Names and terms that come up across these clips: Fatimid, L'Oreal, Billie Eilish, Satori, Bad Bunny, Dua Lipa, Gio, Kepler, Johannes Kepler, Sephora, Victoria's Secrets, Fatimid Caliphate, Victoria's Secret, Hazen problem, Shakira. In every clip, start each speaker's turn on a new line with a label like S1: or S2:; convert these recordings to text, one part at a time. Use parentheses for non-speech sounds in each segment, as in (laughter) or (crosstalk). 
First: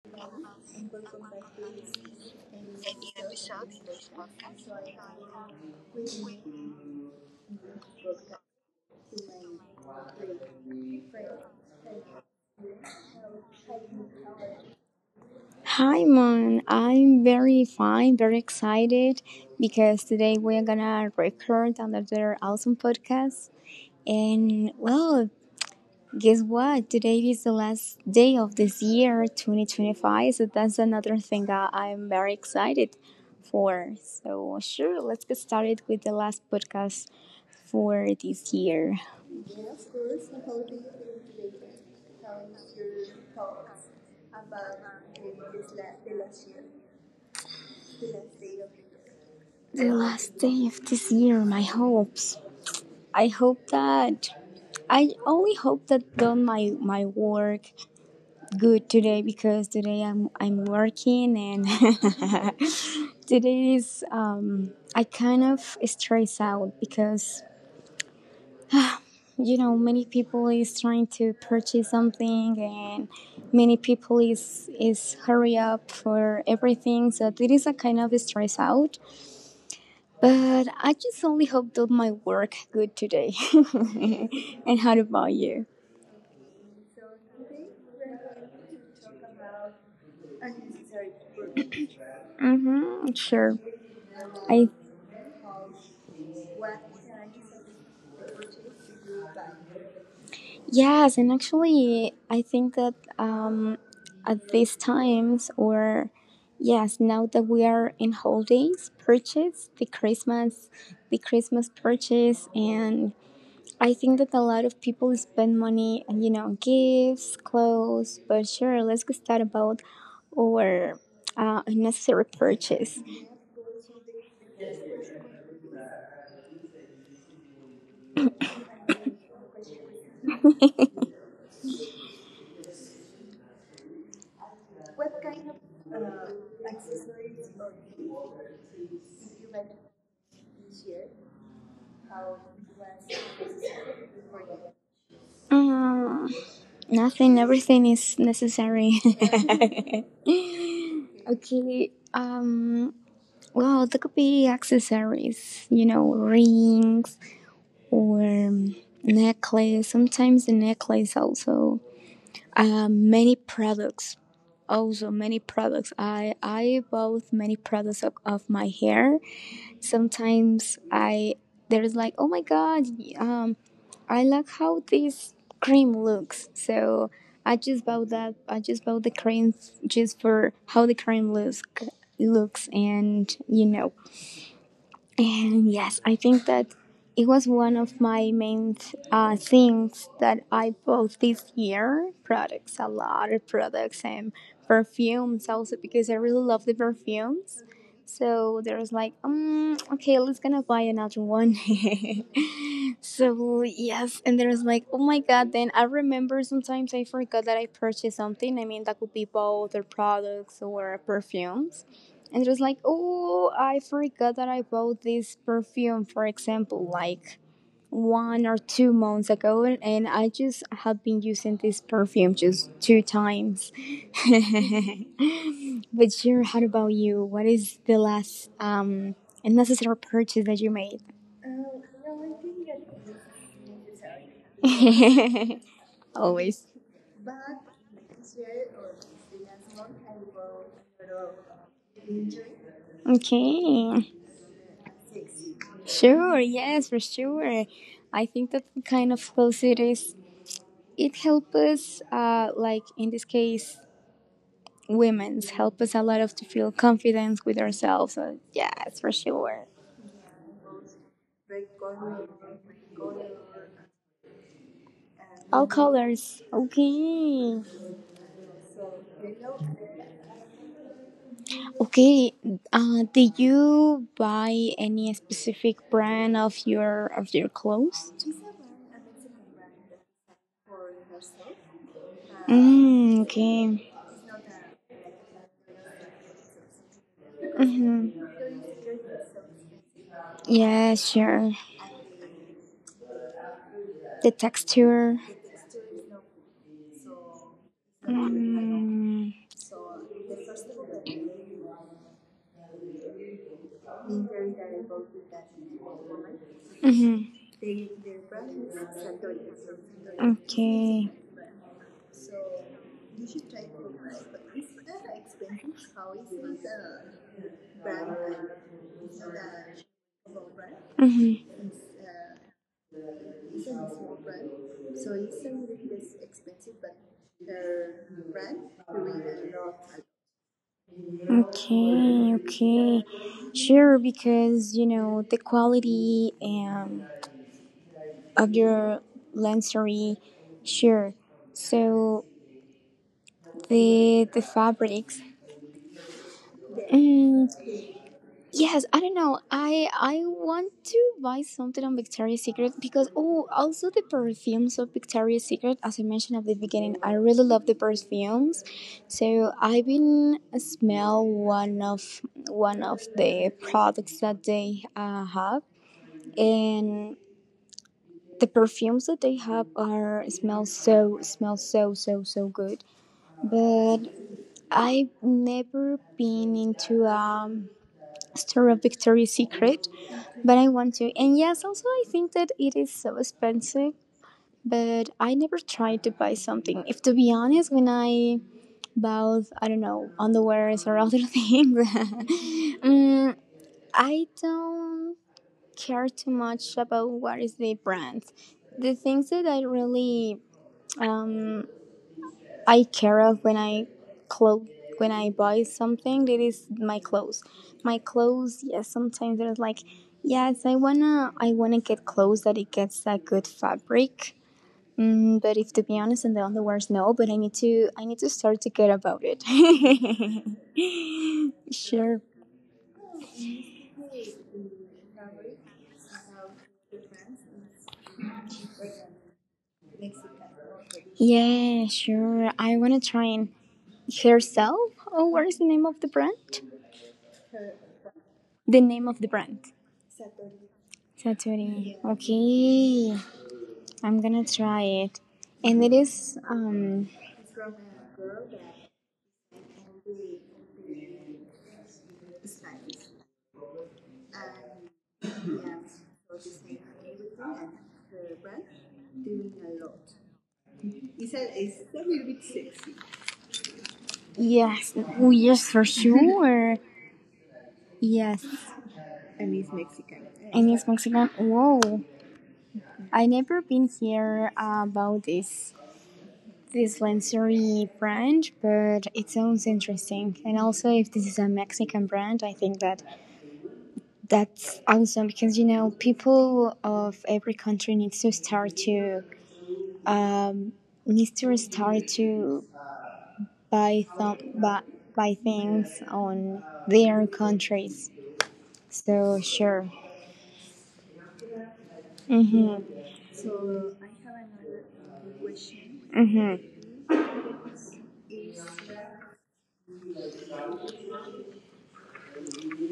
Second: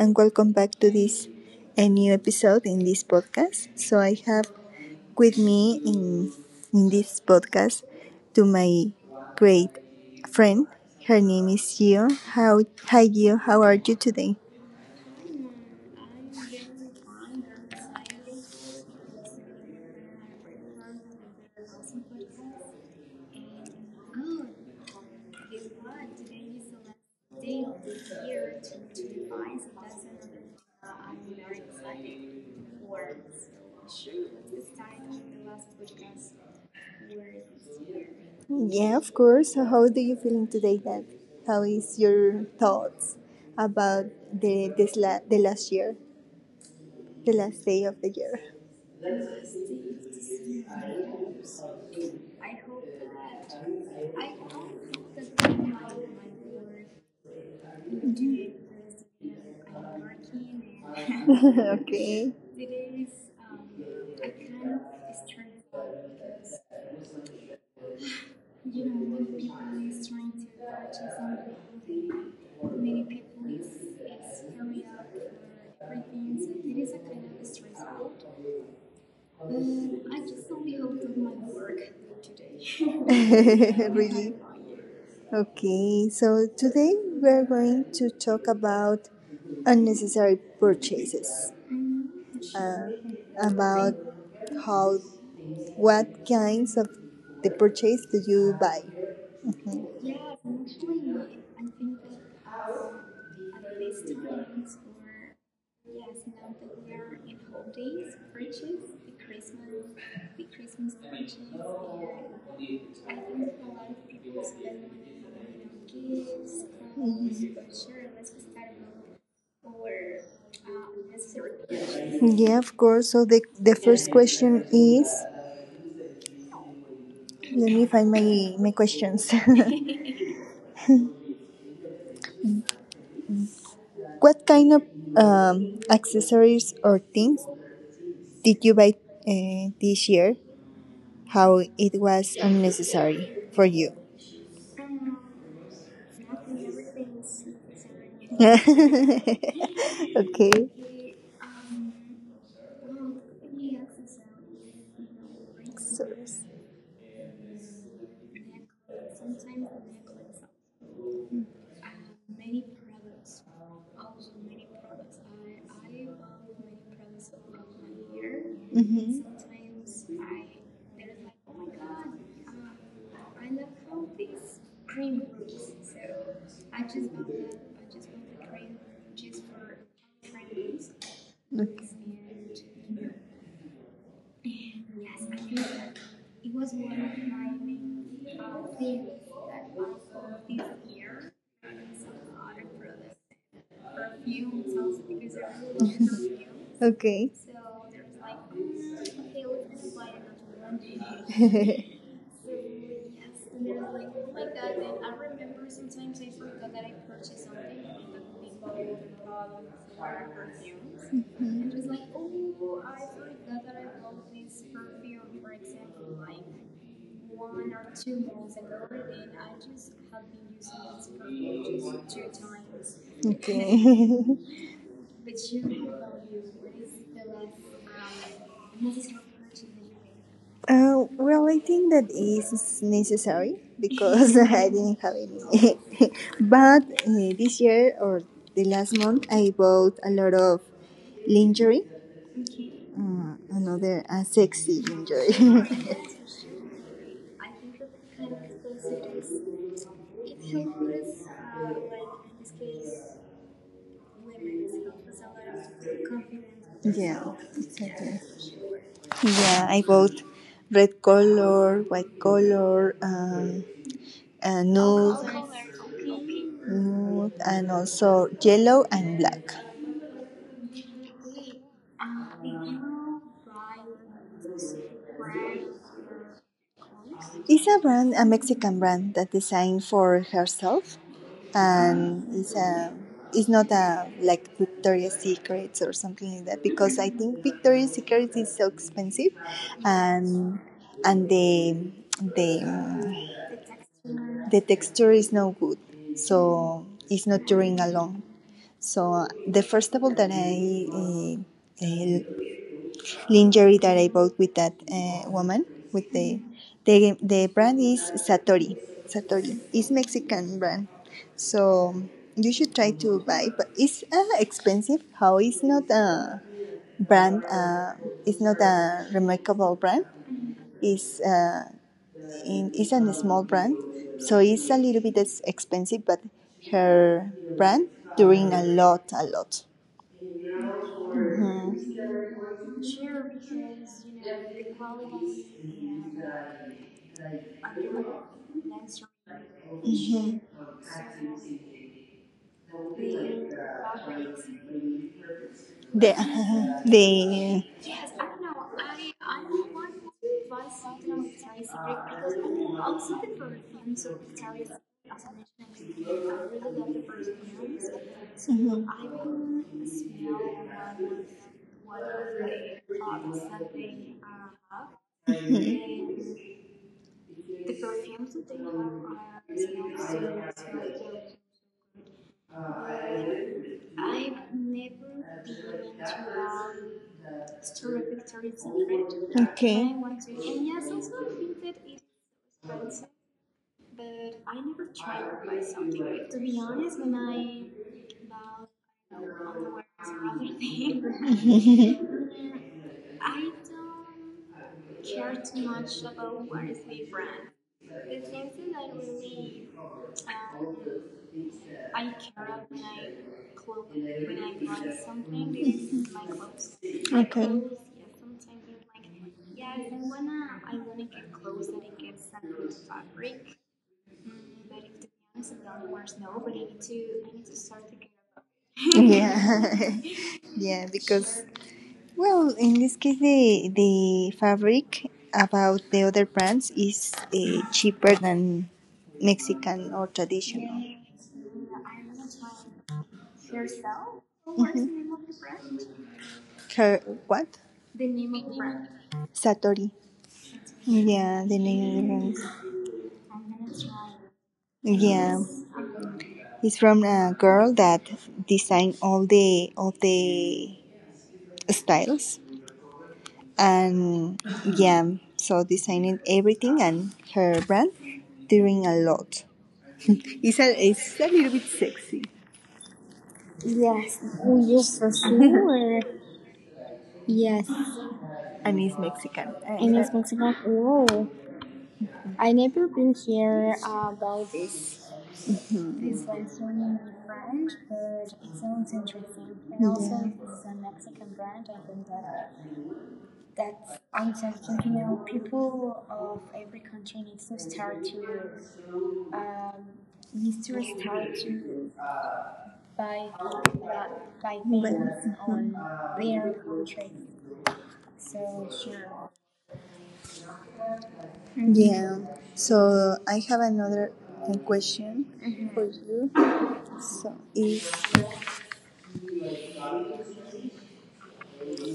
S1: and welcome back to this a new episode in this podcast. So I have with me in this podcast to my great friend. Her name is Gio. How hi Gio, how are you today?
S2: Hi, Mon. I'm very fine, very excited because today we're gonna record another awesome podcast. And well, guess what? Today is the last day of this year, 2025. So that's another thing that I'm very excited for. So, sure, let's get started with the last podcast for this year.
S1: Yeah, of course. So how do you feeling today, Dad? How is your thoughts about the last year, the last day of the year?
S2: The last day of this year, my hopes. I hope that I only hope that done my work good today because today I'm working and
S1: (laughs)
S2: (laughs)
S1: okay.
S2: today is I kind of stress out because many people is trying to purchase something and many people is hurry up for everything, so it is a kind of stress out, but I just only hope that my work good today. (laughs) And how
S1: (laughs) really.
S2: about you?
S1: Okay, so today we're going to talk about unnecessary purchases,
S2: Mm-hmm, sure.
S1: uh,
S2: I
S1: about how what kinds of the purchase do you buy.
S2: Yes, and actually, I think that at these times, or yes, now that we are in holidays, purchase the Christmas purchase, and I think that a lot of people spend money, and gifts, clothes. But sure, let's get started about our unnecessary purchase.
S1: Yeah, of course. So the first question is let me find my questions. (laughs) what kind of accessories or things did you buy this year? How it was unnecessary for you.
S2: Um, Nothing, everything is necessary. (laughs)
S1: (laughs) okay.
S2: Okay. Well, there could be accessories, rings or necklace. Sometimes the necklace also. Many products. Also, many products. I bought many products of my hair.
S1: Hmm.
S2: Sometimes I there's like, oh my god, um, I like how this cream looks. So I just bought that. I just bought the cream just for how the cream looks and and yes, I think that it was one of my main things that I bought this year, products, a lot of products, and perfumes also, because I really love the perfumes.
S1: Okay.
S2: So there was like, okay, let's gonna buy another one.
S1: (laughs)
S2: (laughs) So yes, and there was like, oh my god. Then I remember sometimes I forgot that I purchased something. I mean, that could be both, or products or perfumes, and it was like, oh, I forgot that I bought this perfume, for example, like 1 or 2 months ago, and I just have been using this perfume just 2 times. (laughs)
S1: okay. (laughs)
S2: But sure, how about you? What is the last unnecessary purchase that you made?
S1: Well, I think that is necessary because (laughs) I
S2: (laughs)
S1: didn't have any.
S2: Always.
S1: (laughs) But this year or the last month, I bought a lot of lingerie,
S2: Okay.
S1: another sexy
S2: Sure,
S1: lingerie. (laughs)
S2: yes, for sure. I think that kind of close, it helps us, like in this case, women's help us a lot of to feel confidence with
S1: yeah,
S2: ourselves. So yes,
S1: exactly.
S2: for sure.
S1: Yeah, I bought red color, white color,
S2: All
S1: nude.
S2: colors. Okay.
S1: Mm, and also yellow and black.
S2: Okay. Did you buy any specific brand of your clothes?
S1: It's a brand, a Mexican brand that designed for herself, and
S2: Mm,
S1: it's a,
S2: okay.
S1: it's not a like Victoria's Secrets or something like that because I think
S2: Mm-hmm.
S1: Victoria's Secrets is so expensive,
S2: Yeah,
S1: and
S2: sure.
S1: and the
S2: The
S1: the
S2: texture.
S1: the texture is no good, so it's not during alone.
S2: Mm.
S1: So the first table that I. Uh, lingerie that I bought with that woman. With the
S2: Mm-hmm.
S1: the brand is Satori. Satori is
S2: Okay.
S1: Mexican brand, so you should try to buy. But it's expensive. How it's not a brand. It's not a remarkable brand.
S2: Mm-hmm.
S1: It's it's a small brand, so it's a little bit expensive. But her brand doing a lot, a lot.
S2: Okay, okay. Sure, because the quality of your lensery, sure.
S1: Mhm.
S2: So the fabrics.
S1: The
S2: Mm,
S1: (laughs) the
S2: yes, I don't know. I want to buy something on Victoria's Secret because, oh, also the perfumes of Victoria's Secret. As I mentioned at the beginning, I really love the perfumes. So I've been smell one of the products that they have,
S1: Mhm.
S2: and the perfumes that they have are smell so so so good. But I've never been into store of Victoria's Secret, but I
S1: Okay.
S2: want to. And
S1: (laughs)
S2: yes, also I think that it is so expensive, but I never tried to buy something. If to be honest, when I bought, I don't know, underwears or other (laughs) things, (laughs)
S1: okay. (laughs)
S2: mm, I don't care too much about what is the brand. The things that I really um, I care of clothes when I buy something that is my clothes. My clothes, yes. Yeah, sometimes there's like, yes, I wanna get clothes that it gets a good fabric. Mm, but if to be honest and the underwears no, but I need to start to care about it.
S1: Yeah. (laughs)
S2: (laughs)
S1: yeah,
S2: Sure.
S1: because well, in this case, the fabric about the other brands is cheaper than Mexican or traditional.
S2: Yeah, sure. I wanna try and herself. Oh, what is the name of the brand?
S1: Her, what?
S2: The name of the brand.
S1: Satori.
S2: Satori.
S1: Yeah, the
S2: Okay.
S1: name.
S2: I'm gonna try it. And it
S1: Yeah,
S2: is,
S1: it's from a girl that designed all the styles and yeah, so designing everything and her brand doing a lot. It's a little bit sexy
S2: yes, oh, yes, for sure. (laughs) Yes.
S1: and it's Mexican.
S2: And it's Mexican. Whoa, I never been here about this Lancery brand, but it sounds interesting. And also, if this is a Mexican brand, I think that that's awesome because people of every country um, needs to start to by some, by, by things on their countries. So sure. Mhm.
S1: Yeah. So I have another question
S2: Mhm.
S1: for you. So is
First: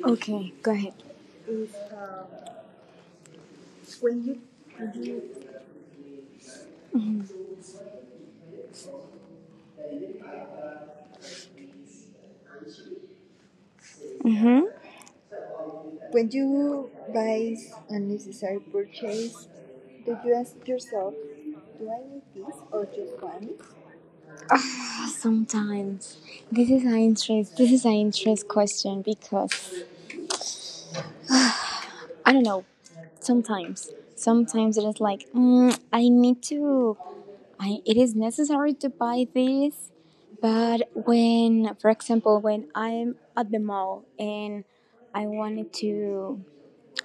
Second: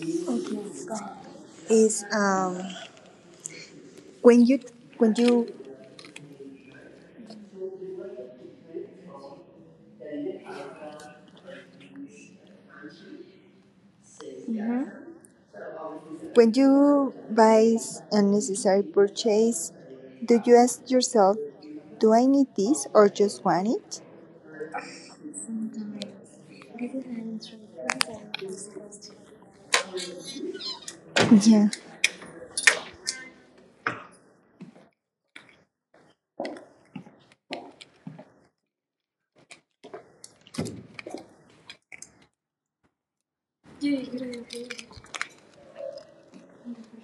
S2: Okay, go ahead.
S1: is um when you when you
S2: Mhm.
S1: when you buy unnecessary purchase, do you ask yourself, do I need this or just want it?
S2: Sometimes this is an interest question because
S1: Yeah.
S2: I don't know. Sometimes, it is like, I need to. I It is necessary to buy this, but when, for example, when I'm at the mall and I wanted to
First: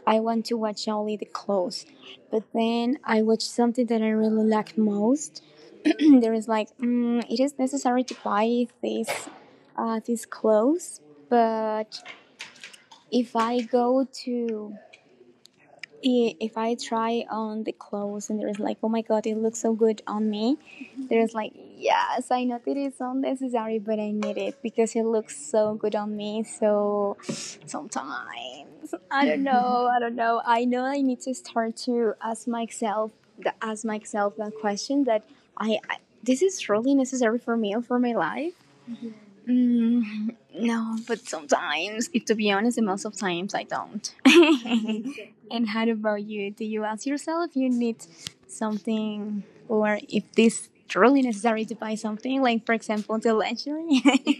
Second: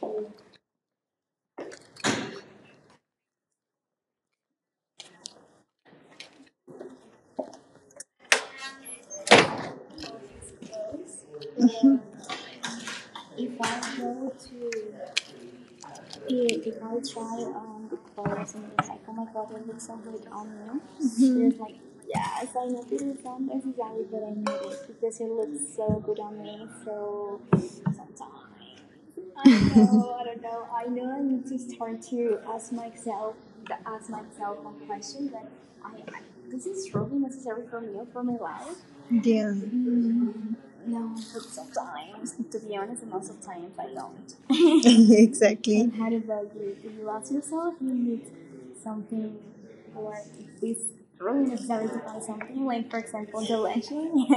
S2: I want to watch only the clothes. But then I watch something that I really like most. (clears throat) There is like, it is necessary to buy these clothes. But if I go to if I try on the clothes and there's like, oh my god, it looks so good on me, there's like, yes, I know that it's unnecessary, but I need it because it looks so good on me. So sometimes, I don't know. I know I need to start to ask myself that question that I this is really necessary for me or for my life.
S1: Yeah.
S2: No, but sometimes, if to be honest, most of times I don't.
S1: (laughs)
S2: (laughs) And
S1: exactly.
S2: how
S1: Do
S2: about you?
S1: you
S2: Do
S1: you
S2: you
S1: do
S2: ask
S1: you ask
S2: yourself if you
S1: yourself, you
S2: need
S1: need something?"
S2: something, or if this
S1: This
S2: truly
S1: really
S2: necessary to
S1: necessary
S2: buy
S1: to
S2: something, like,
S1: happen
S2: for
S1: when, for
S2: example, the
S1: example, the
S2: luxury?
S1: election?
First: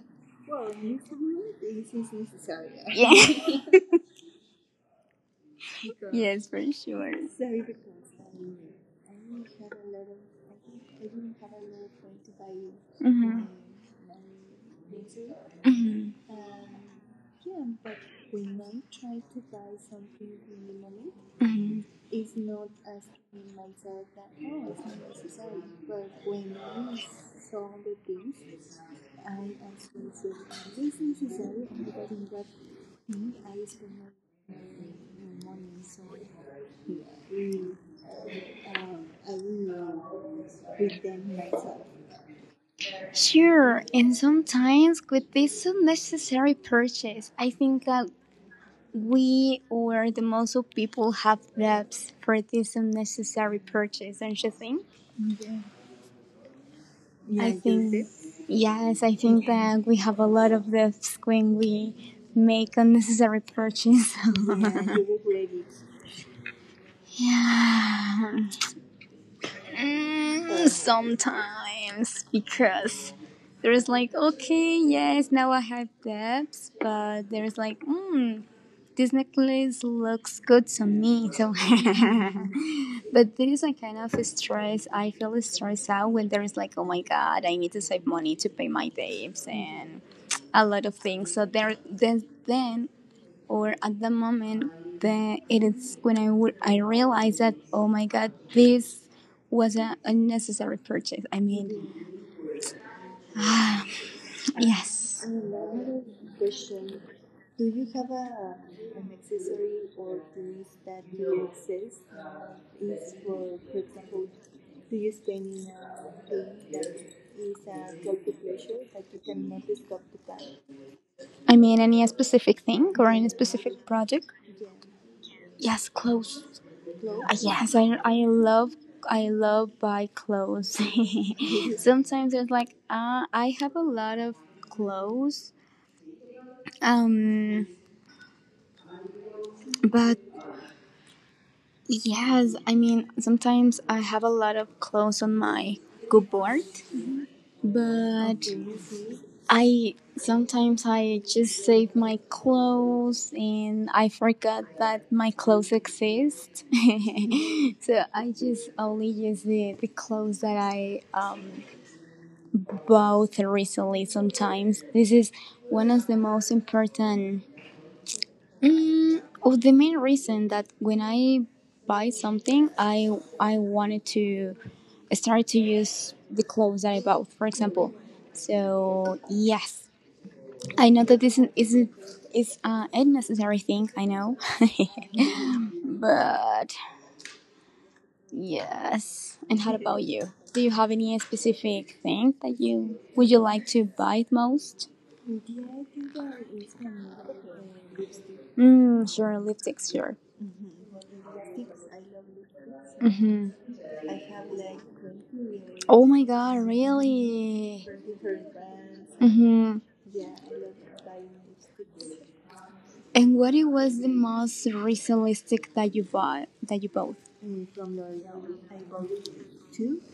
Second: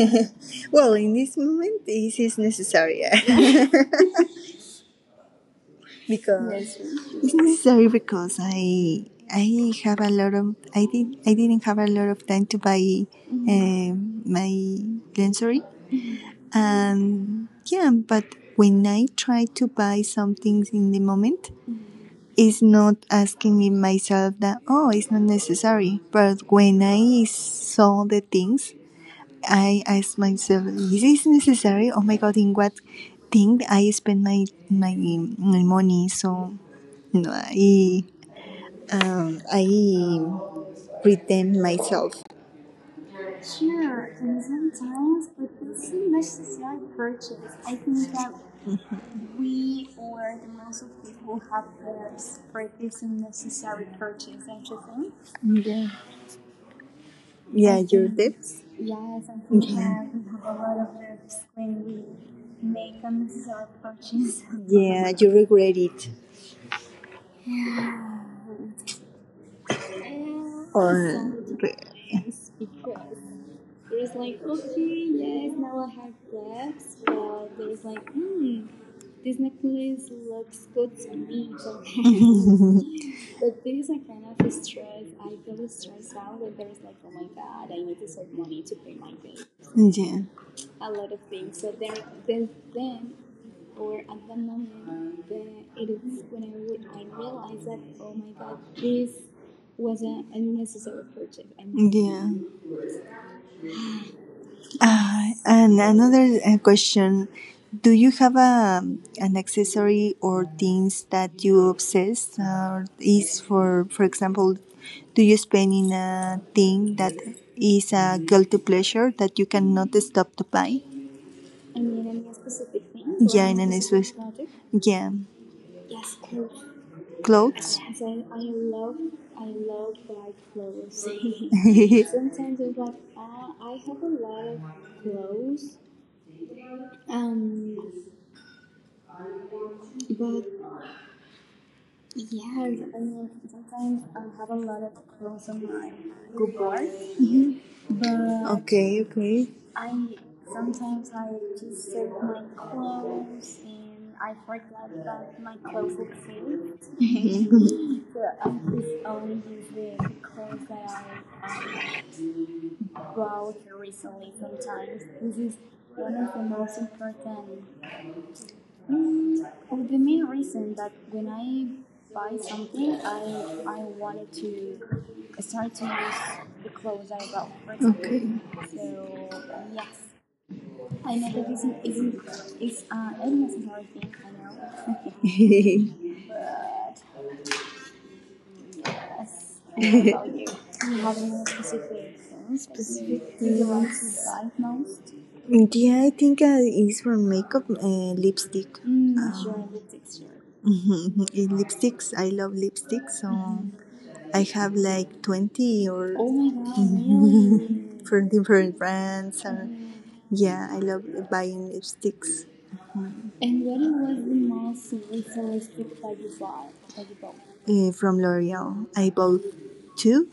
S2: (laughs)
S1: (laughs) (laughs) well, in this moment, this is necessary.
S2: Yeah.
S1: (laughs)
S2: (laughs) Yes, for sure.
S1: it's necessary because I have a lot of I did I didn't have a lot of time to buy
S2: Mhm.
S1: mm-hmm. My lensory
S2: Mhm.
S1: and yeah, but when I try to buy some things in the moment,
S2: Mhm.
S1: it's not asking me myself that oh it's not necessary. But when I saw the things, I asked myself, is this necessary? Oh my god, in what thing I spend my money? So no, I pretend myself.
S2: Sure, and sometimes with this unnecessary purchase, I think that we or the most of people have debts for this unnecessary purchase, don't you think?
S1: Yeah.
S2: I
S1: Yeah, your okay.
S2: think
S1: Debts.
S2: yes, I think that we have a lot of this when we make unnecessary purchase. (laughs) Yeah,
S1: Yeah, you
S2: you regret
S1: regret
S2: it.
S1: it
S2: Yeah.
S1: or re-
S2: Sometimes, because there's like, okay, yes, now I have debts, but there's like, this necklace looks good to me. So, (laughs) but there is a kind of stress. I feel stressed out when there is like, oh my god, I need to save money to pay my debts and
S1: yeah,
S2: a lot of things. So there, then or at the moment, it is when I realized that, oh my god, this was an unnecessary purchase. I mean,
S1: yeah. Ah,
S2: yes.
S1: and another question. Do you have a, an accessory or things that you obsess or is for example, do you spend in a thing that is a guilty pleasure that you cannot stop to buy?
S2: I mean, any specific thing or any
S1: Yeah, in
S2: specific project?
S1: yeah,
S2: Yes, clothes. Yes,
S1: clothes.
S2: I, I
S1: (laughs)
S2: love I love buy clothes.
S1: (laughs)
S2: (laughs) Sometimes it's
S1: Sometimes
S2: like, I have a lot of clothes, um, but yes, I mean, sometimes I have a lot of clothes on my good board, but
S1: okay, okay.
S2: I sometimes I just save my clothes and I forgot that my clothes exist. (laughs) So I just only use the clothes that I bought recently sometimes. This is one of the most important. Oh, the main reason that when I buy something, I wanted to start to use the clothes that I bought, for example.
S1: Okay.
S2: So yes, I know that this isn't is a necessary thing. I know,
S1: (laughs)
S2: (laughs) but yes. And how about you? Do you have any specific thing that you like to buy most?
S1: yeah, I think it's for makeup, lipstick. (laughs)
S2: Mm, sure, lipsticks, sure.
S1: Eh, lipsticks, I love lipsticks, so
S2: Mm-hmm.
S1: I have like 20
S2: Oh
S1: or (laughs)
S2: my god, really?
S1: for different brands. Or,
S2: Mm-hmm.
S1: yeah, I love buying lipsticks
S2: And what it was the most realistic that you bought?
S1: from L'Oreal. I bought two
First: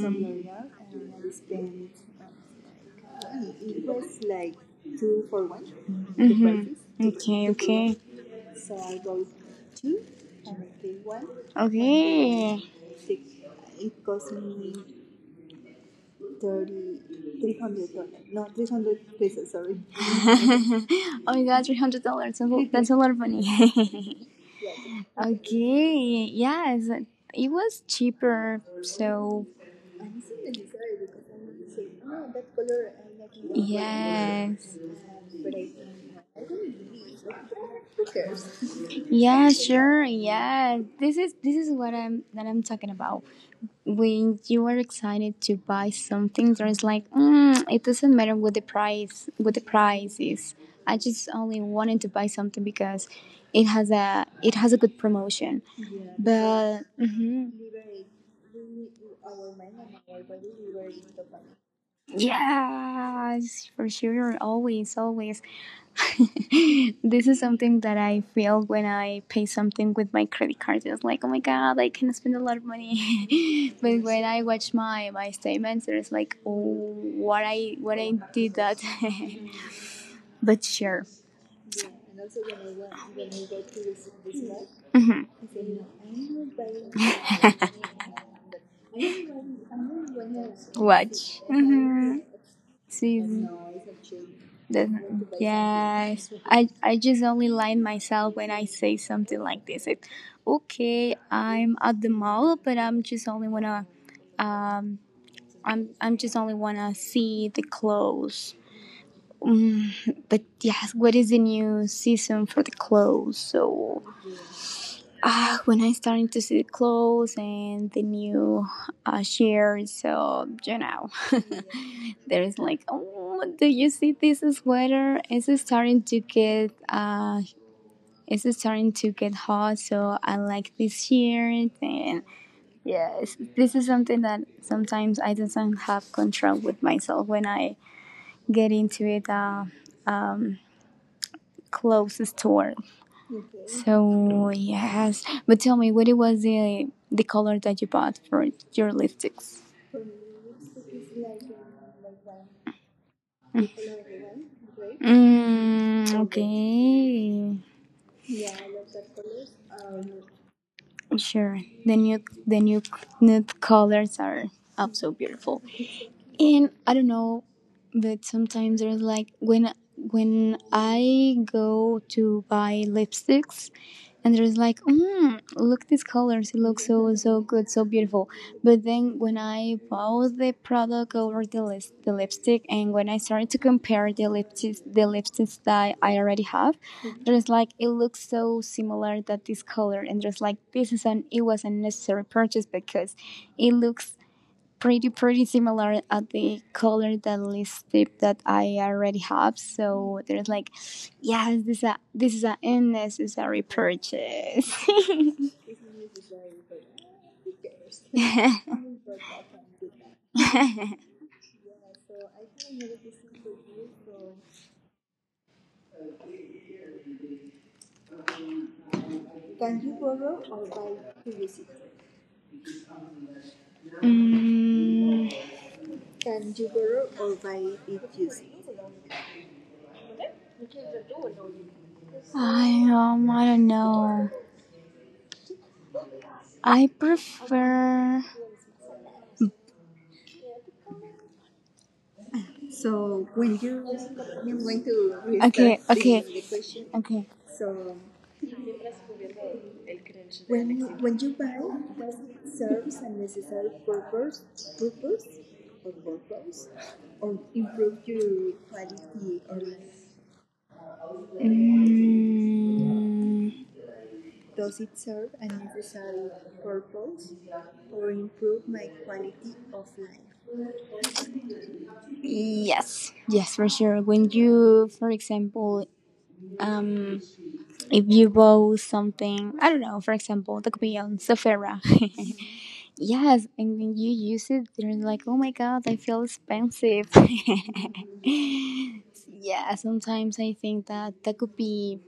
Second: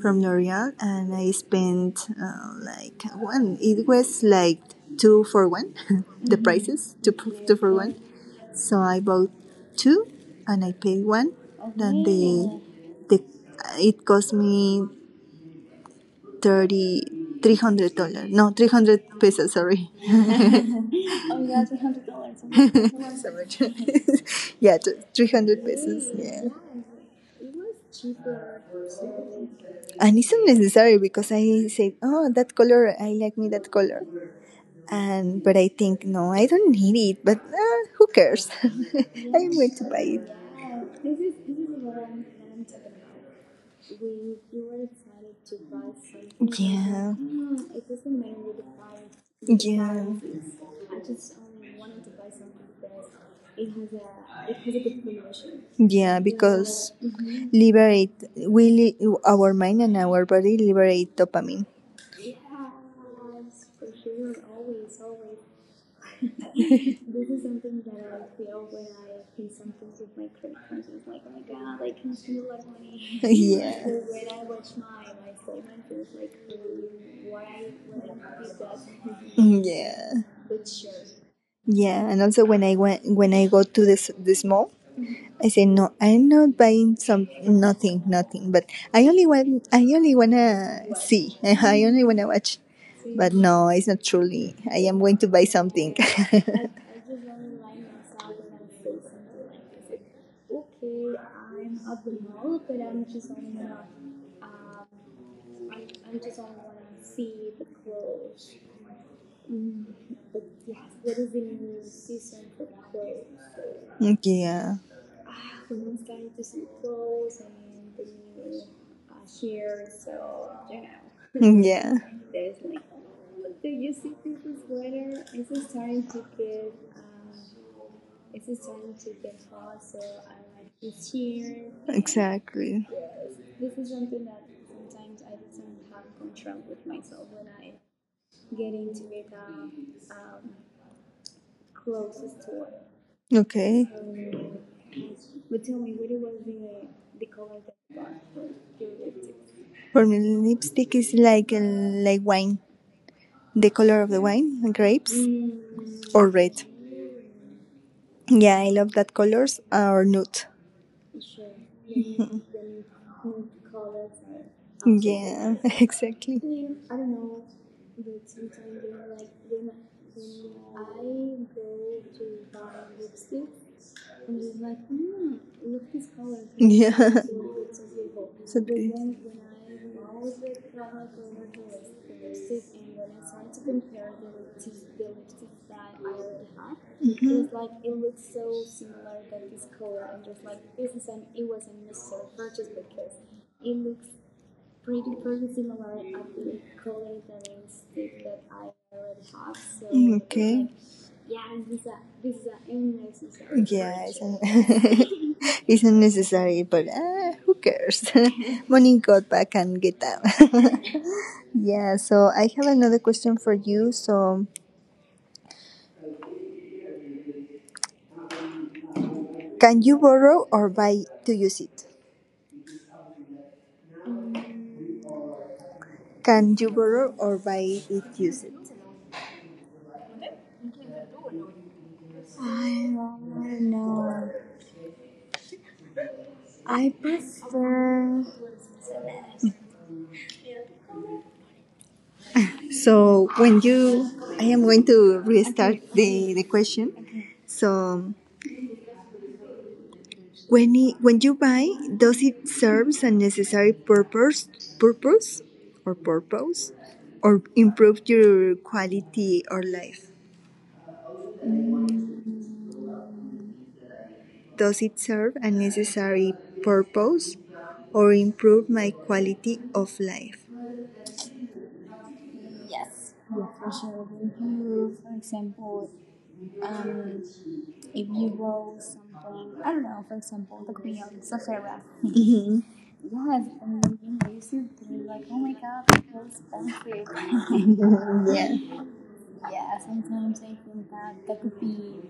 S1: from L'Oreal and I spent like one it was like two for one (laughs) the
S2: Mm-hmm.
S1: prices two,
S2: Okay,
S1: two for one
S2: okay.
S1: so I bought two and I paid one then the
S2: Okay.
S1: the it cost me 30 300 dollars no 300 pesos sorry
S2: (laughs)
S1: (laughs)
S2: Oh my god, $300. That's a lot of money. (laughs)
S1: yeah 300 pesos
S2: Okay.
S1: yeah
S2: Yes. It was cheaper, so
S1: and it's unnecessary because I said oh that color I like me that color
S2: yes.
S1: and but I think no, I don't need it. But who cares? (laughs)
S2: Yeah,
S1: I'm going
S2: sure.
S1: to buy it.
S2: Yeah. This is what I'm that I'm talking about. When you are excited to buy something, there's like,
S1: Yeah,
S2: it doesn't matter what the price
S1: yeah,
S2: is. I just only wanted to buy something because it has a good promotion.
S1: yeah.
S2: But
S1: Because our mind and our body liberate dopamine.
S2: yes, for sure. Always, always. (laughs) This is something that I feel when I pay something with my credit card. It's like, oh my god, I can spend a lot of
S1: (laughs)
S2: money. (laughs) But when I
S1: yeah,
S2: watch my statements, it's like, oh, what I did that. (laughs)
S1: yeah,
S2: But sure,
S1: yeah. And also when I go to this mall,
S2: hmm
S1: I said, no, I'm not buying some nothing, nothing. But I only want, I only wanna
S2: watch.
S1: see, (laughs) I only wanna watch.
S2: See,
S1: But no, it's not truly. I
S2: doesn't,
S1: am going to buy something.
S2: yes, I just only lie myself when I say something like this. Okay, I'm at the mall, but I'm just only wanna, um, I'm just only wanna see the clothes. Mm, but yes, what is the new season for the clothes? So
S1: (laughs) yeah,
S2: when I started to see the clothes and the new shares, so
S1: yeah,
S2: (laughs) there's like, oh, do you see this sweater? It's starting to get hot. So I like this shirt, and
S1: exactly.
S2: yes, this is something that sometimes I don't have control with myself when I get into it. Um, clothes store.
S1: Okay.
S2: So yes, but tell me, what it was the color that you bought for your lipsticks?
S1: For me, lipstick is like wine. The color of the wine, grapes
S2: Mm,
S1: or red.
S2: okay,
S1: Yeah, I love that colors or nude.
S2: sure. The new the new nude colors are also beautiful,
S1: Yeah, (laughs)
S2: and
S1: exactly.
S2: I don't know, but sometimes there's like when I go to buy lipsticks, and there's like look these colors, it looks so so
S1: Yeah. (laughs)
S2: good, so beautiful. But
S1: Should
S2: then
S1: be.
S2: when I browse the product over the list, the lipstick, and when I started to compare the lipsticks, the lipsticks that I already have, there's like it looks so similar, that this color, and there's like this is an it was a necessary purchase because it looks pretty pretty similar at the color, the lipstick that I already have. So there's
S1: Mhm.
S2: like,
S1: Okay.
S2: yes, this is a unnecessary
S1: Yeah, it's,
S2: purchase.
S1: un-
S2: (laughs) (laughs)
S1: (laughs) it's unnecessary, but who cares? (laughs) Money got back and get up. (laughs) yeah, so I have another question for you. So, can you borrow or buy to use it?
S2: mm,
S1: Can you borrow or buy it, use it?
S2: I don't know. I prefer.
S1: So, when you, I am going to
S2: Okay, okay,
S1: restart the
S2: okay.
S1: question. So, When it, when you buy, does it serves a necessary purpose, purpose, or improve your quality or life?
S2: Mm,
S1: Does it serve a necessary purpose, or improve my quality of life?
S2: yes, yes, for sure. When you, for example, um, if you bow something, I don't know, for example the coupon Sephora.
S1: Mhm.
S2: (laughs) Yes, and when you use it, you're like, oh my god, I feel expensive. (laughs)
S1: Yeah.
S2: Yeah, sometimes I think that that could be,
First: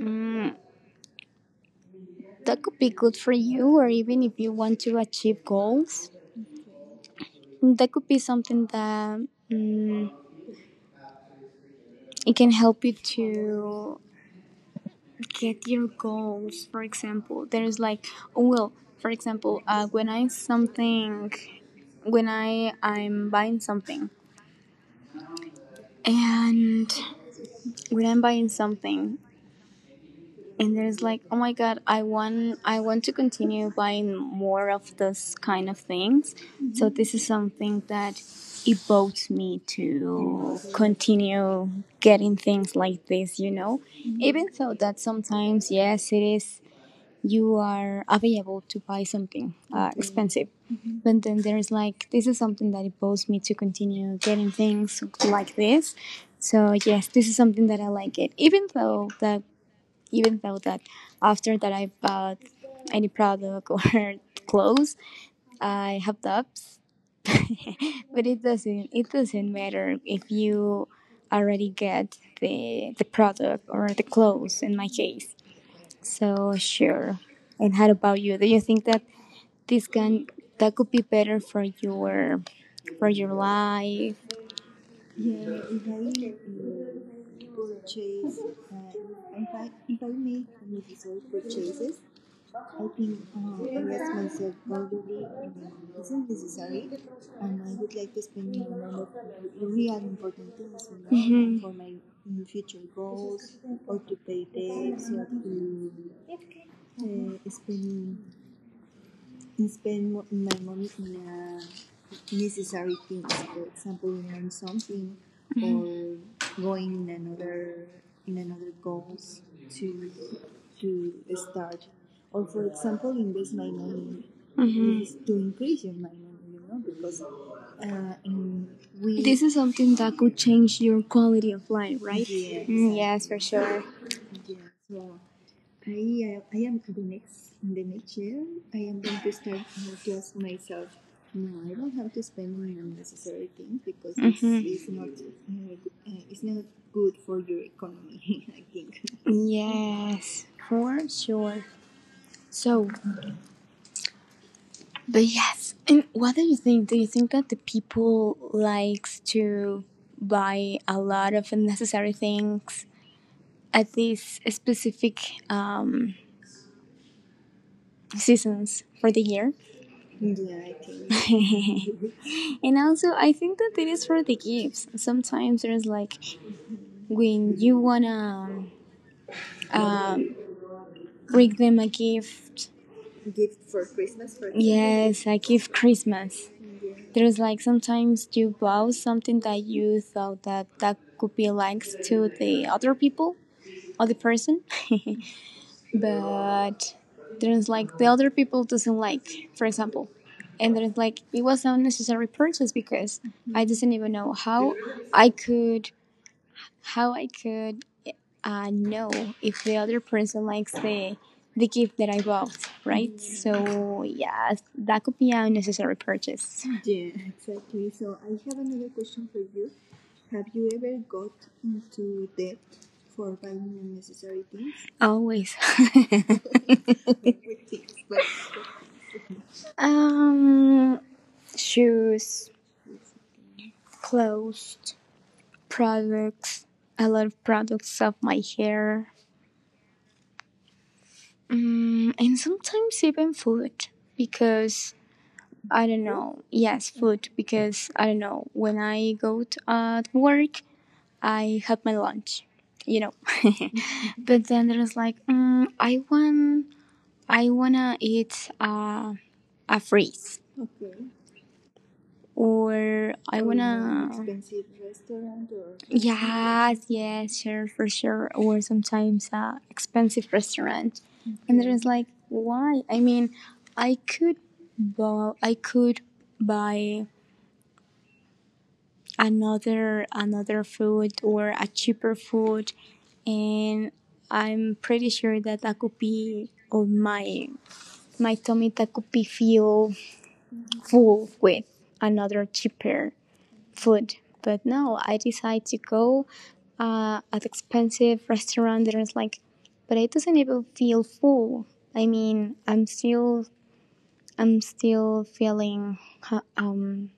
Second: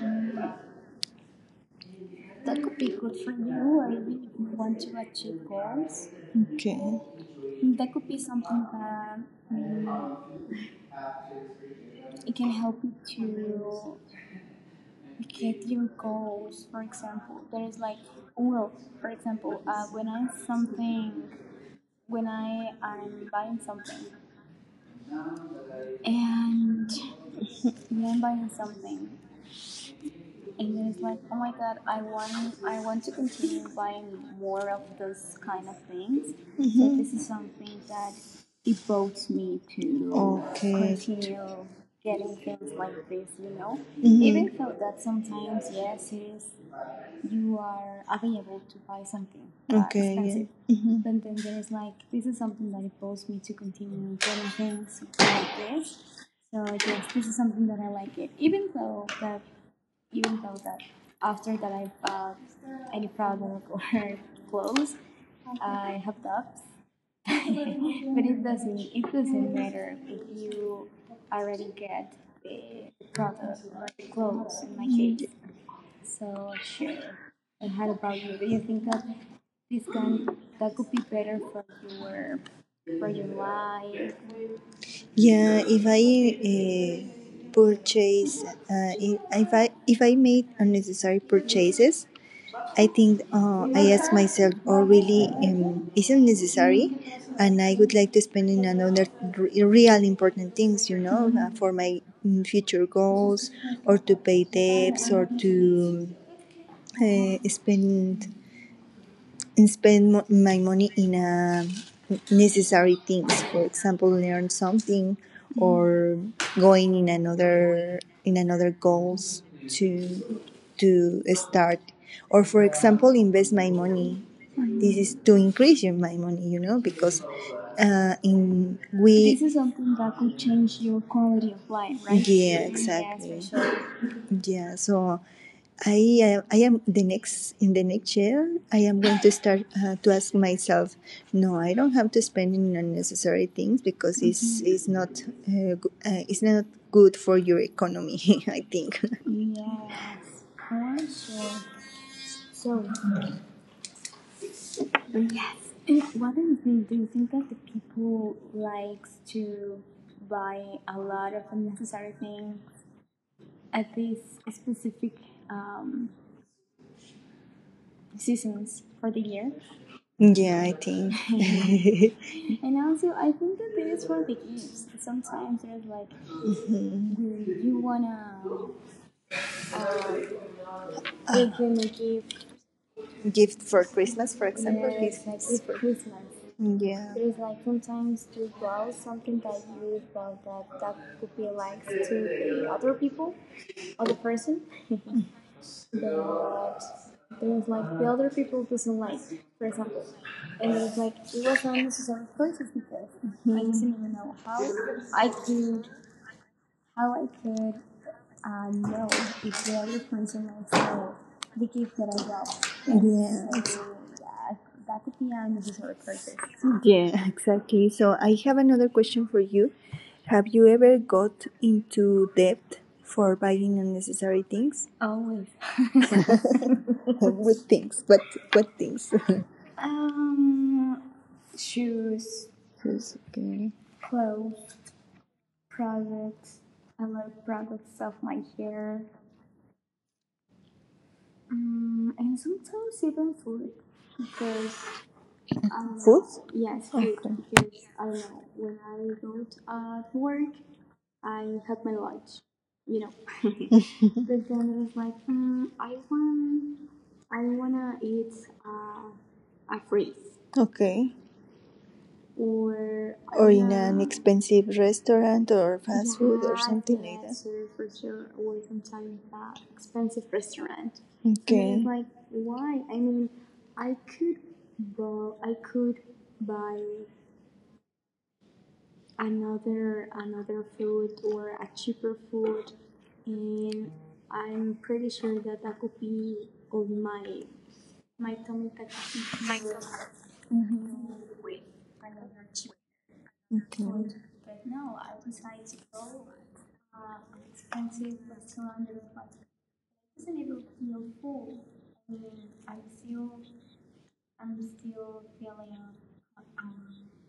S2: mm, that could be good for you, or even if you want to achieve goals,
S1: Okay.
S2: that could be something that, mm, it can help you to get your goals. For example there's like, oh well, for example, when I'm buying something, and when I'm buying something, and there's like, oh my god, I want to continue buying more of this kind of things. Mm-hmm. So this is
S1: Mhm.
S2: something that evokes me to
S1: Okay.
S2: continue getting things like this. Mm-hmm. Even though that
S1: Mhm.
S2: sometimes, yes, it is, you are available to buy something expensive. But then there's
S1: Mhm.
S2: like, this is something that evolves me to continue getting things like this. So yes, this is something that I like it. Even though that after that I bought any product or (laughs) clothes, I have up. (laughs) But it doesn't matter if you already get the product or the clothes in my case. So sure. And how about you? Do you think that this can, that could be better for your life.
S1: Yeah. If I uh, purchase, uh, if I made unnecessary purchases, I think I ask myself, "Oh, really? Isn't necessary?" And I would like to spend in another real important things, you know, for my future goals, or to pay debts, or to uh, spend spend my money in necessary things. For example, learn something or going in another goals to to start. Or for example, invest my money. This
S2: Mhm.
S1: is to increase your my money, you know, because in we
S2: This is something that could change your quality of life, right?
S1: yeah
S2: Yes, yes, for
S1: exactly. Yes,
S2: sure.
S1: yeah so I am the next in the next year. I am going to start to ask myself, no,
S2: No, I
S1: I
S2: don't
S1: don't
S2: have
S1: have to spend in
S2: feminine
S1: unnecessary things
S2: because
S1: because
S2: mm-hmm.
S1: mm-hmm. it's
S2: It's
S1: it's
S2: not,
S1: not
S2: it's
S1: it's
S2: not
S1: not good
S2: good for
S1: for your
S2: you.
S1: economy. (laughs) I think.
S2: Yes, for sure. So, but yes, and what do you think? Do you think that the people likes to buy a lot of unnecessary things at these specific um, seasons for the year.
S1: (laughs) yeah, I think
S2: (laughs) And also, I think that it is for the gifts. Sometimes there's like when you wanna um, bring them a gift.
S1: (laughs) gift for
S2: Christmas.
S1: Christmas, for example,
S2: Yes, a
S1: gifts
S2: gift
S1: for
S2: Christmas.
S1: yeah
S2: There's like sometimes you buy something that you thought that
S1: adapt
S2: could be likes to the other people or the person. (laughs) But there's like the other people doesn't like, for example. And there's like it was an unnecessary purchase because I did not even know I could how I could know if the other person likes the gift that I bought, right?
S1: yeah.
S2: So yeah, that could be an unnecessary purchase.
S1: Yeah, exactly. So I have another question for you. Have you ever got into debt for buying unnecessary things?
S2: Always.
S1: (laughs) Good things, but what things? (laughs)
S2: (laughs) um, shoes,
S1: Yes, okay.
S2: clothes, products, a lot of products of my hair, and sometimes even food because I don't
S1: Food?
S2: know. Yes,
S1: Okay.
S2: food because I don't know. When I go to, at work, I have my lunch, you know. (laughs) But then there's like, I wanna eat a freeze,
S1: Okay.
S2: or
S1: Or
S2: I
S1: in an don't
S2: wanna,
S1: expensive restaurant or fast food or something
S2: yes,
S1: like
S2: yes, sure,
S1: that.
S2: for sure. Or sometimes expensive restaurant,
S1: And
S2: and
S1: okay.
S2: there is like, why? I mean, I could, buy, I could buy another food or a cheaper food, and I'm pretty sure that I could be on my, my tummy, that could be feel full with another cheaper
S1: Things.
S2: food. But no, I decide to go at expensive restaurant that is like, but it doesn't even feel full. I mean, I'm still feeling um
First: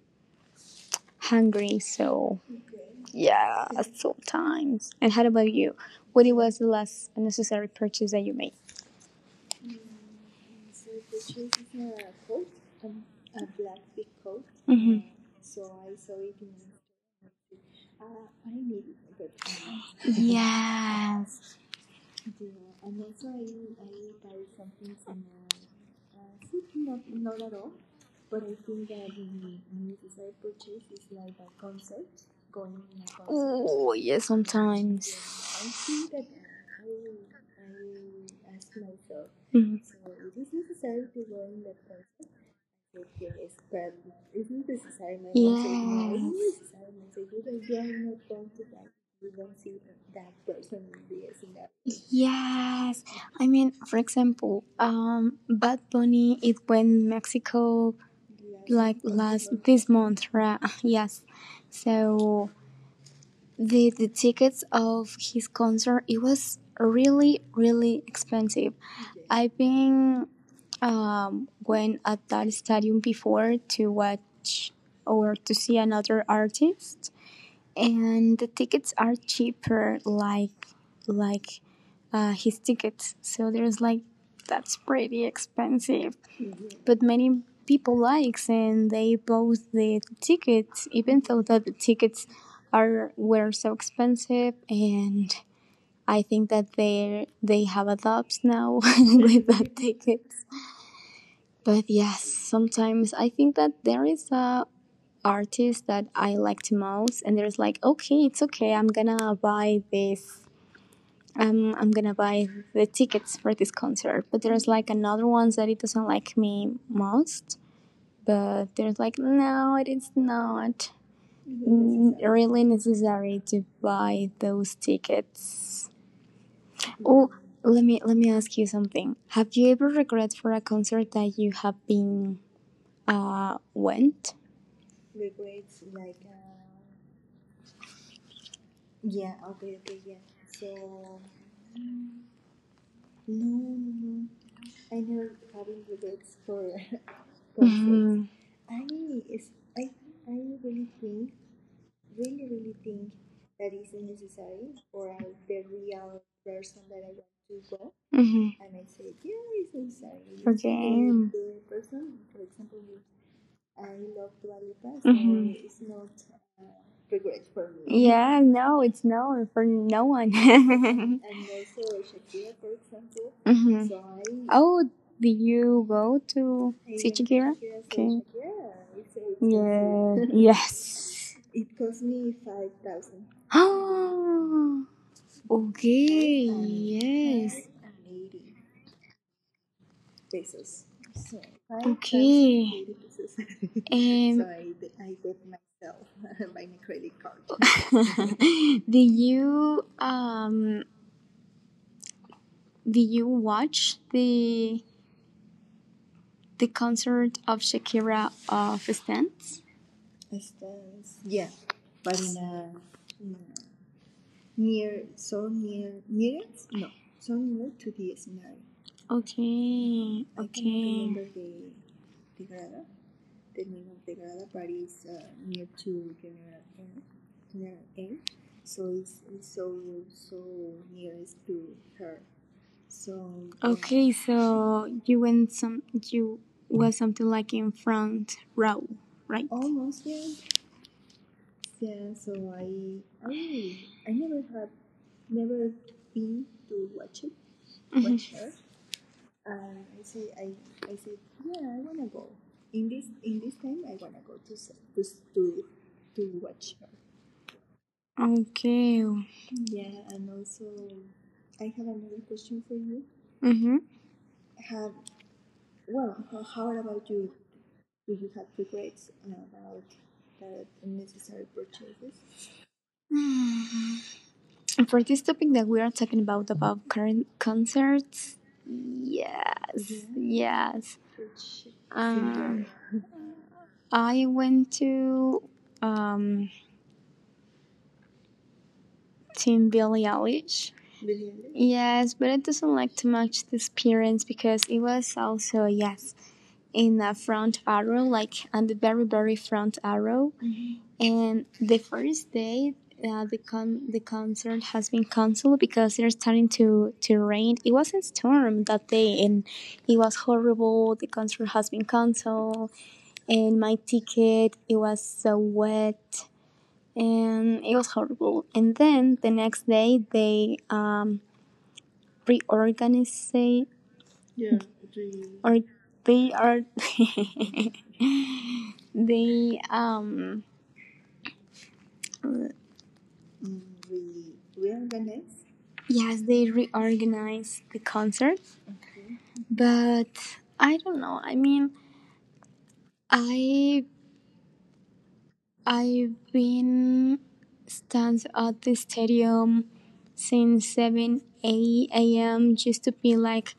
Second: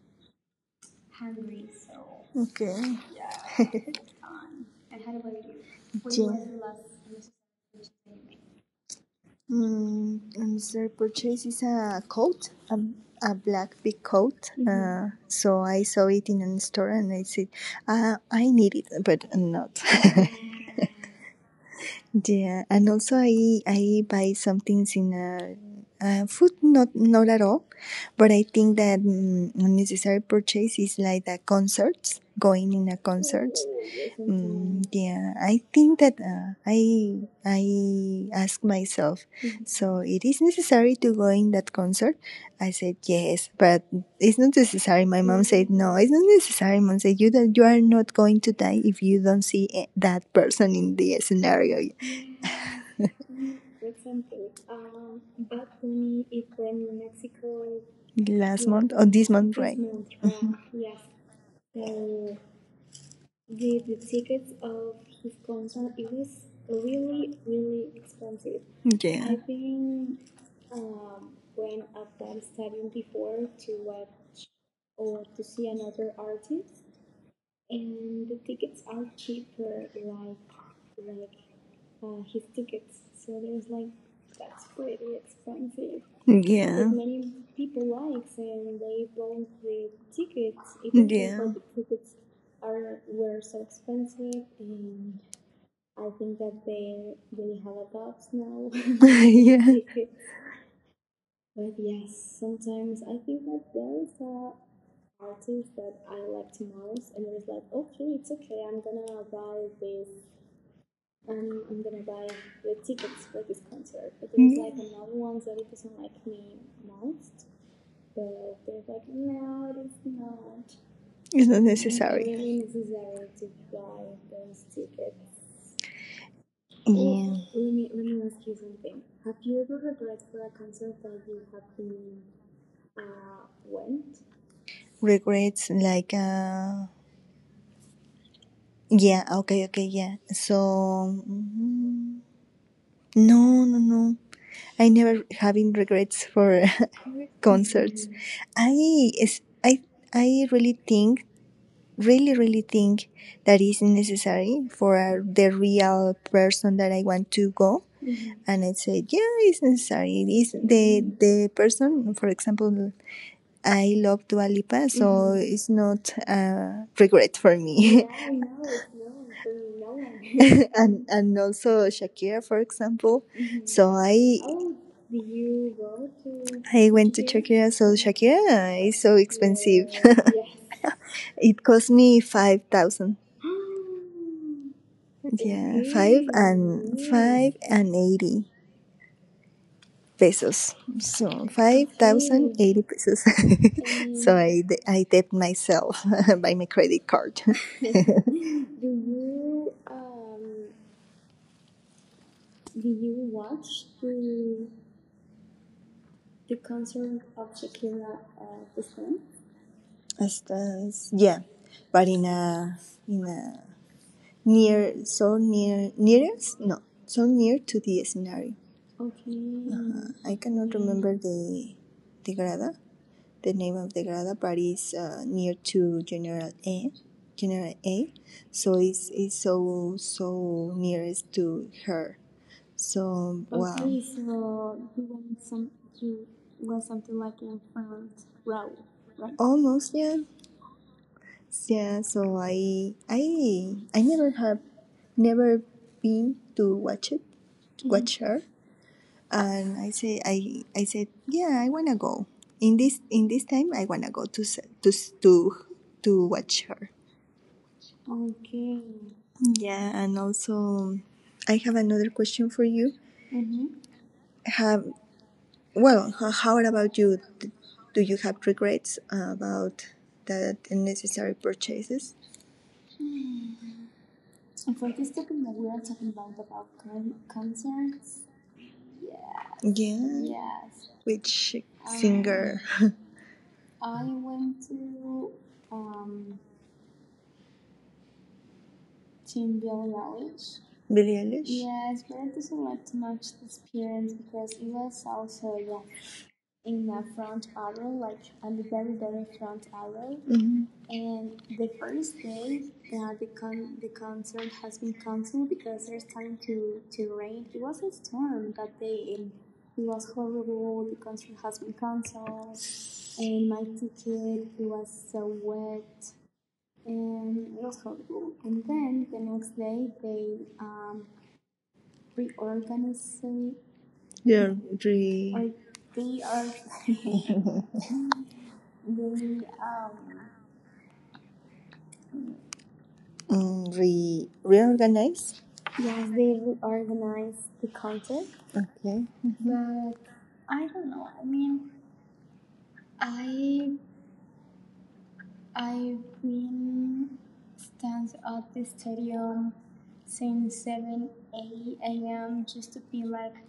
S2: hungry. So
S1: Okay.
S2: yeah, sometimes. And how about you? What was
S1: Jean.
S2: the last unnecessary purchase that you made?
S1: Mm, and sir purchases a coat, a black big coat. Mm-hmm.
S2: Hmm.
S1: So I saw it in a store and I said, I need it, but not.
S2: Yes.
S1: (laughs) yeah. And also I buy some things in a, food, not, not at all. But I think that mm, unnecessary purchase is like the concerts, going in a concert.
S2: Oh yeah,
S1: Mm,
S2: sometimes.
S1: yeah, I think that I ask myself, Mhm.
S2: Mhm.
S1: so it is necessary to go in that concert. I said yes, but it's not necessary. My mom said no, it's not
S2: Yes.
S1: necessary. Mom said you that you are not going to die if you don't see eh, that person in the scenario
S2: Yes, I mean, for example, Bad Bunny it went Mexico
S1: last month
S2: like
S1: or this month,
S2: last
S1: right?
S2: this month,
S1: Mhm.
S2: right? (laughs) Yes, so the tickets of his concert it was really really expensive.
S1: Yeah.
S2: I've been went at that stadium before to watch or to see another artist, and the tickets are cheaper like his tickets. So there's like that's pretty expensive, but many people likes
S1: Yeah.
S2: and they bought the tickets,
S1: Yeah.
S2: even
S1: (laughs)
S2: though that the tickets are, were so expensive. And I think that they have a dubs now (laughs)
S1: (laughs) yeah.
S2: with the tickets. But yes, sometimes I think that there is a artists that I liked most, and there's like, okay, it's okay, I'm gonna buy this. I'm gonna buy the tickets for this
S1: is
S2: concert. But there's like
S1: Mm,
S2: another ones that it doesn't like me most. But there's like no, it is not
S1: it's not necessary.
S2: really necessary to buy those tickets.
S1: Yeah.
S2: Oh, let me ask you something. Have you ever regret for a concert that you have been went?
S1: Regrets like yeah, okay, okay, yeah. So mm, no, no, no. I never having regrets for (laughs) concerts. Mhm. I is I I really think really, really think that is necessary for the real person that I want to go.
S2: Mm-hmm.
S1: And I said, yeah, it's necessary. It is the person, for example, I love Dua Lipa, so mm-hmm. it's not regret for
S2: Yeah,
S1: me. Yeah,
S2: no,
S1: I
S2: it's
S1: know.
S2: no for no one. (laughs)
S1: (laughs) And also Shakira, for
S2: Hmm.
S1: example. Mm-hmm. So
S2: Oh,
S1: I
S2: do
S1: oh,
S2: you go to Sichikira?
S1: I went to Shakira. So Shakira is so
S2: Yeah.
S1: expensive.
S2: (laughs) Session.
S1: (laughs) it cost me 5,000. Yeah, five
S2: Yes.
S1: and five
S2: (gasps)
S1: and eighty pesos. So 5,080 pesos.
S2: Pesos.
S1: (laughs) so I debt myself (laughs) by my
S2: (laughs)
S1: credit
S2: (laughs) So
S1: card. (laughs)
S2: do you um? Did you watch the concert of Shakira of Stan?
S1: Yeah, but in a in a near so near nearest no so near to the scenario.
S2: Okay, I
S1: I cannot
S2: okay,
S1: remember the grada. The name of the Grada Party is near to General A. General A, so it's so so nearest to her.
S2: okay.
S1: So wow,
S2: So you
S1: wow.
S2: went, some you was something like in front row, right?
S1: Almost yeah, yeah. So I never have never been to watch it mm-hmm. watch her, and I said yeah I wanna go in this time I wanna go to to to watch her.
S2: Okay.
S1: Yeah, and also I have another question for you.
S2: Mm-hmm.
S1: Have well, h- how about you? Do you have regrets about that unnecessary purchases?
S2: And for this topic that we are talking about current concerts, yes, yes.
S1: Yeah, which
S2: Um,
S1: Singer? (laughs)
S2: I went to um Team Billie Eilish.
S1: Billie
S2: Yes, but it doesn't
S1: Eilish.
S2: like to match this appearance, because it was also yes in a front arrow, like on the very front arrow.
S1: Mm-hmm.
S2: And the first day, the concert has been canceled because it's starting to rain. It wasn't storm that day, and it was horrible. The concert has been canceled, and my ticket it was so wet and it was horrible. And then the next day they reorganized,
S1: They're
S2: or
S1: re
S2: they are, (laughs) they
S1: mm, re reorganized.
S2: yes they reorganized the concert,
S1: Okay,
S2: but I don't know. I mean, I I've been stands at the stadium since 7 8 a.m. just to be like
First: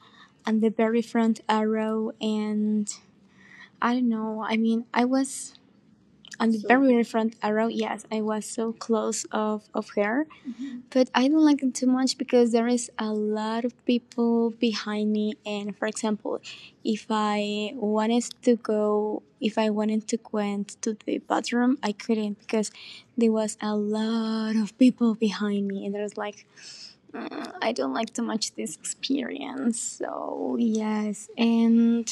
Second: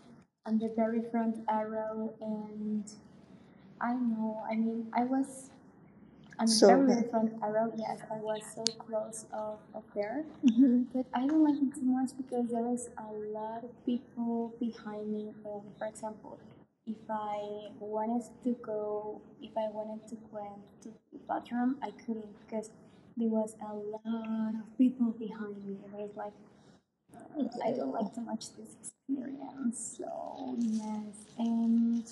S2: on the very front row. And I don't know. I mean, I was
S1: I
S2: on the
S1: so
S2: very front row.
S1: that.
S2: Yes, I was so close of her,
S1: Mhm.
S2: but I don't like it too much because there is a lot of people behind me. And for example, if I wanted to go, if I wanted to went to the bathroom, I couldn't because there was a lot of people behind me, and there was like, I don't like too much this experience. So yes, and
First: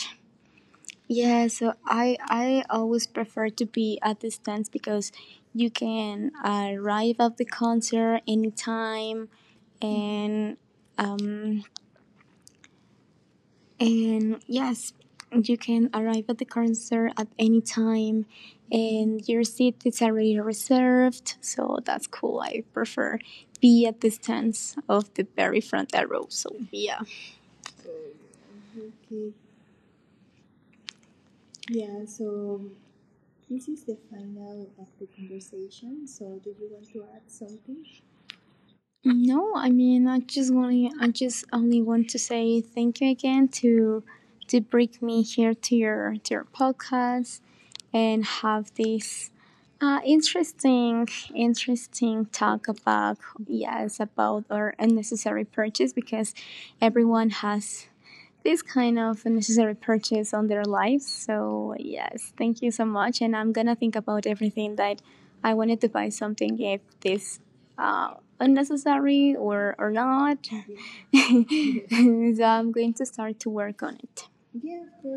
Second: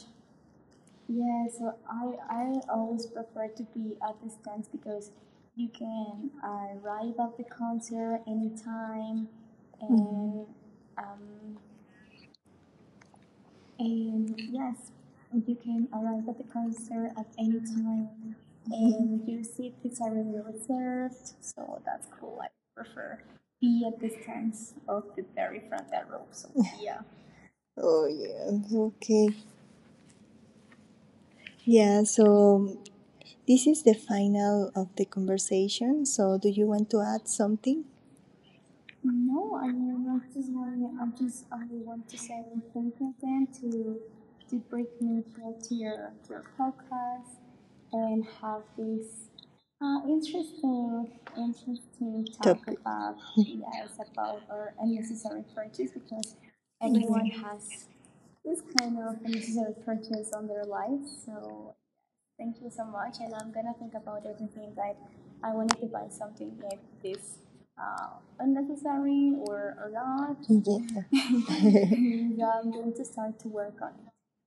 S2: yeah, so I always prefer to be at the stands because you can arrive at the concert anytime,
S1: Mhm.
S2: and um yes, you can arrive at the concert at any time, and your seat is already reserved, so that's cool. I prefer be at the stands of the very front row. So yeah.
S1: Oh yeah. Okay. Yeah, so this is the final of the conversation. So, do you want to add something?
S2: No, I mean, I just only want to say thank you again to bring me here to your podcast, and have this uh, interesting interesting talk about
S1: Topic.
S2: yes about our unnecessary purchase because everyone has this kind of necessary purchase on their lives. So yes, thank you so much, and I'm gonna think about everything, that I wanted to buy something, if this unnecessary or not. (laughs) So I'm going to start to work on it.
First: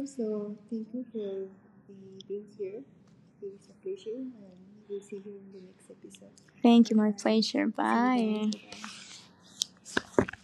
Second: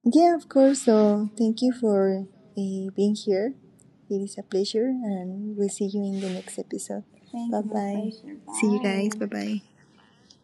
S1: Yeah, of course. So, thank you for being here. It is a pleasure, and we'll see you in the next
S2: Thank you,
S1: episode.
S2: my
S1: Things bye
S2: pleasure.
S1: bye. Pleasure.
S2: Bye.
S1: See you guys. Bye. Bye bye.